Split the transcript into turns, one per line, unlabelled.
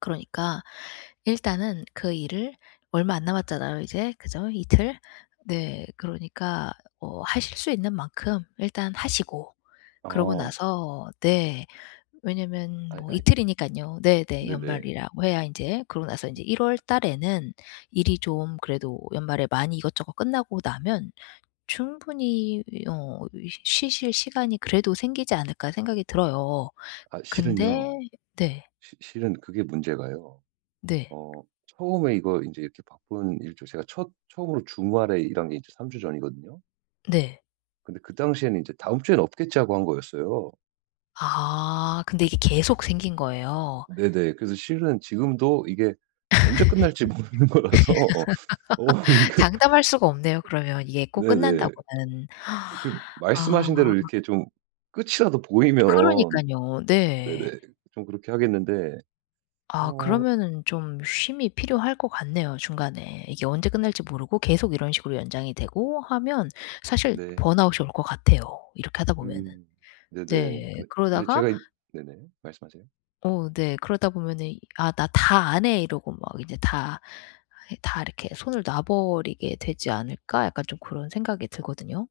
그러니까 일단은 그 일을 얼마 안 남았잖아요 이제. 그죠? 이틀? 네. 그러니까 어 하실 수 있는 만큼 일단 하시고 그러고
어.
나서 네 왜냐하면
아이
뭐
아이.
이틀이니깐요 네네.
네네.
연말이라고 해야 인제 그러고 나서 이제 1 월 달에는 일이 좀 그래도 연말에 많이 이것저것 끝나고 나면 충분히 어 이 '쉬실 시간이 그래도 생기지 않을까.' 생각이 들어요.
아 실은요.
근데 네.
시 실은 그게 문제가요.
네.
어 처음에 이거 인제 바쁜 일 저 제가 첫 처음으로 주말에 일한 게 이제 3 주 전이거든요.
네.
근데 그 당시에는 인제 '다음 주에는 없겠지.' 하고 한 거였어요.
아. 근데 이게 계속 생긴 거예요?
네네. 그래서 실은 지금도 이게 언제 끝날지 모르는 거라서 어 어 이게
장담할 수가 없네요 그러면 이게 꼭
네네.
끝난다고는.
그
아.
말씀하신 대로 이렇게 좀 끝이라도 보이면
그러니깐요. 네.
네네 좀 그렇게 하겠는데
아.
어
그러면은 좀 쉼이 필요할 것 같네요 중간에. 이게 언제 끝날지 모르고 계속 이런 식으로 연장이 되고 하면 사실
네.
번아웃이 올 것 같아요 이렇게 하다 보면은.
음. 네네.
네.
근데 네
그러다가
제가 이 네네 말씀하세요.
어 네 그러다 보면은 이 "아 나 다 안 해." 이러고 막 이제 다, 다 이렇게 '손을 놔 버리게 되지 않을까?' 약간 좀 고런 생각이 들거든요.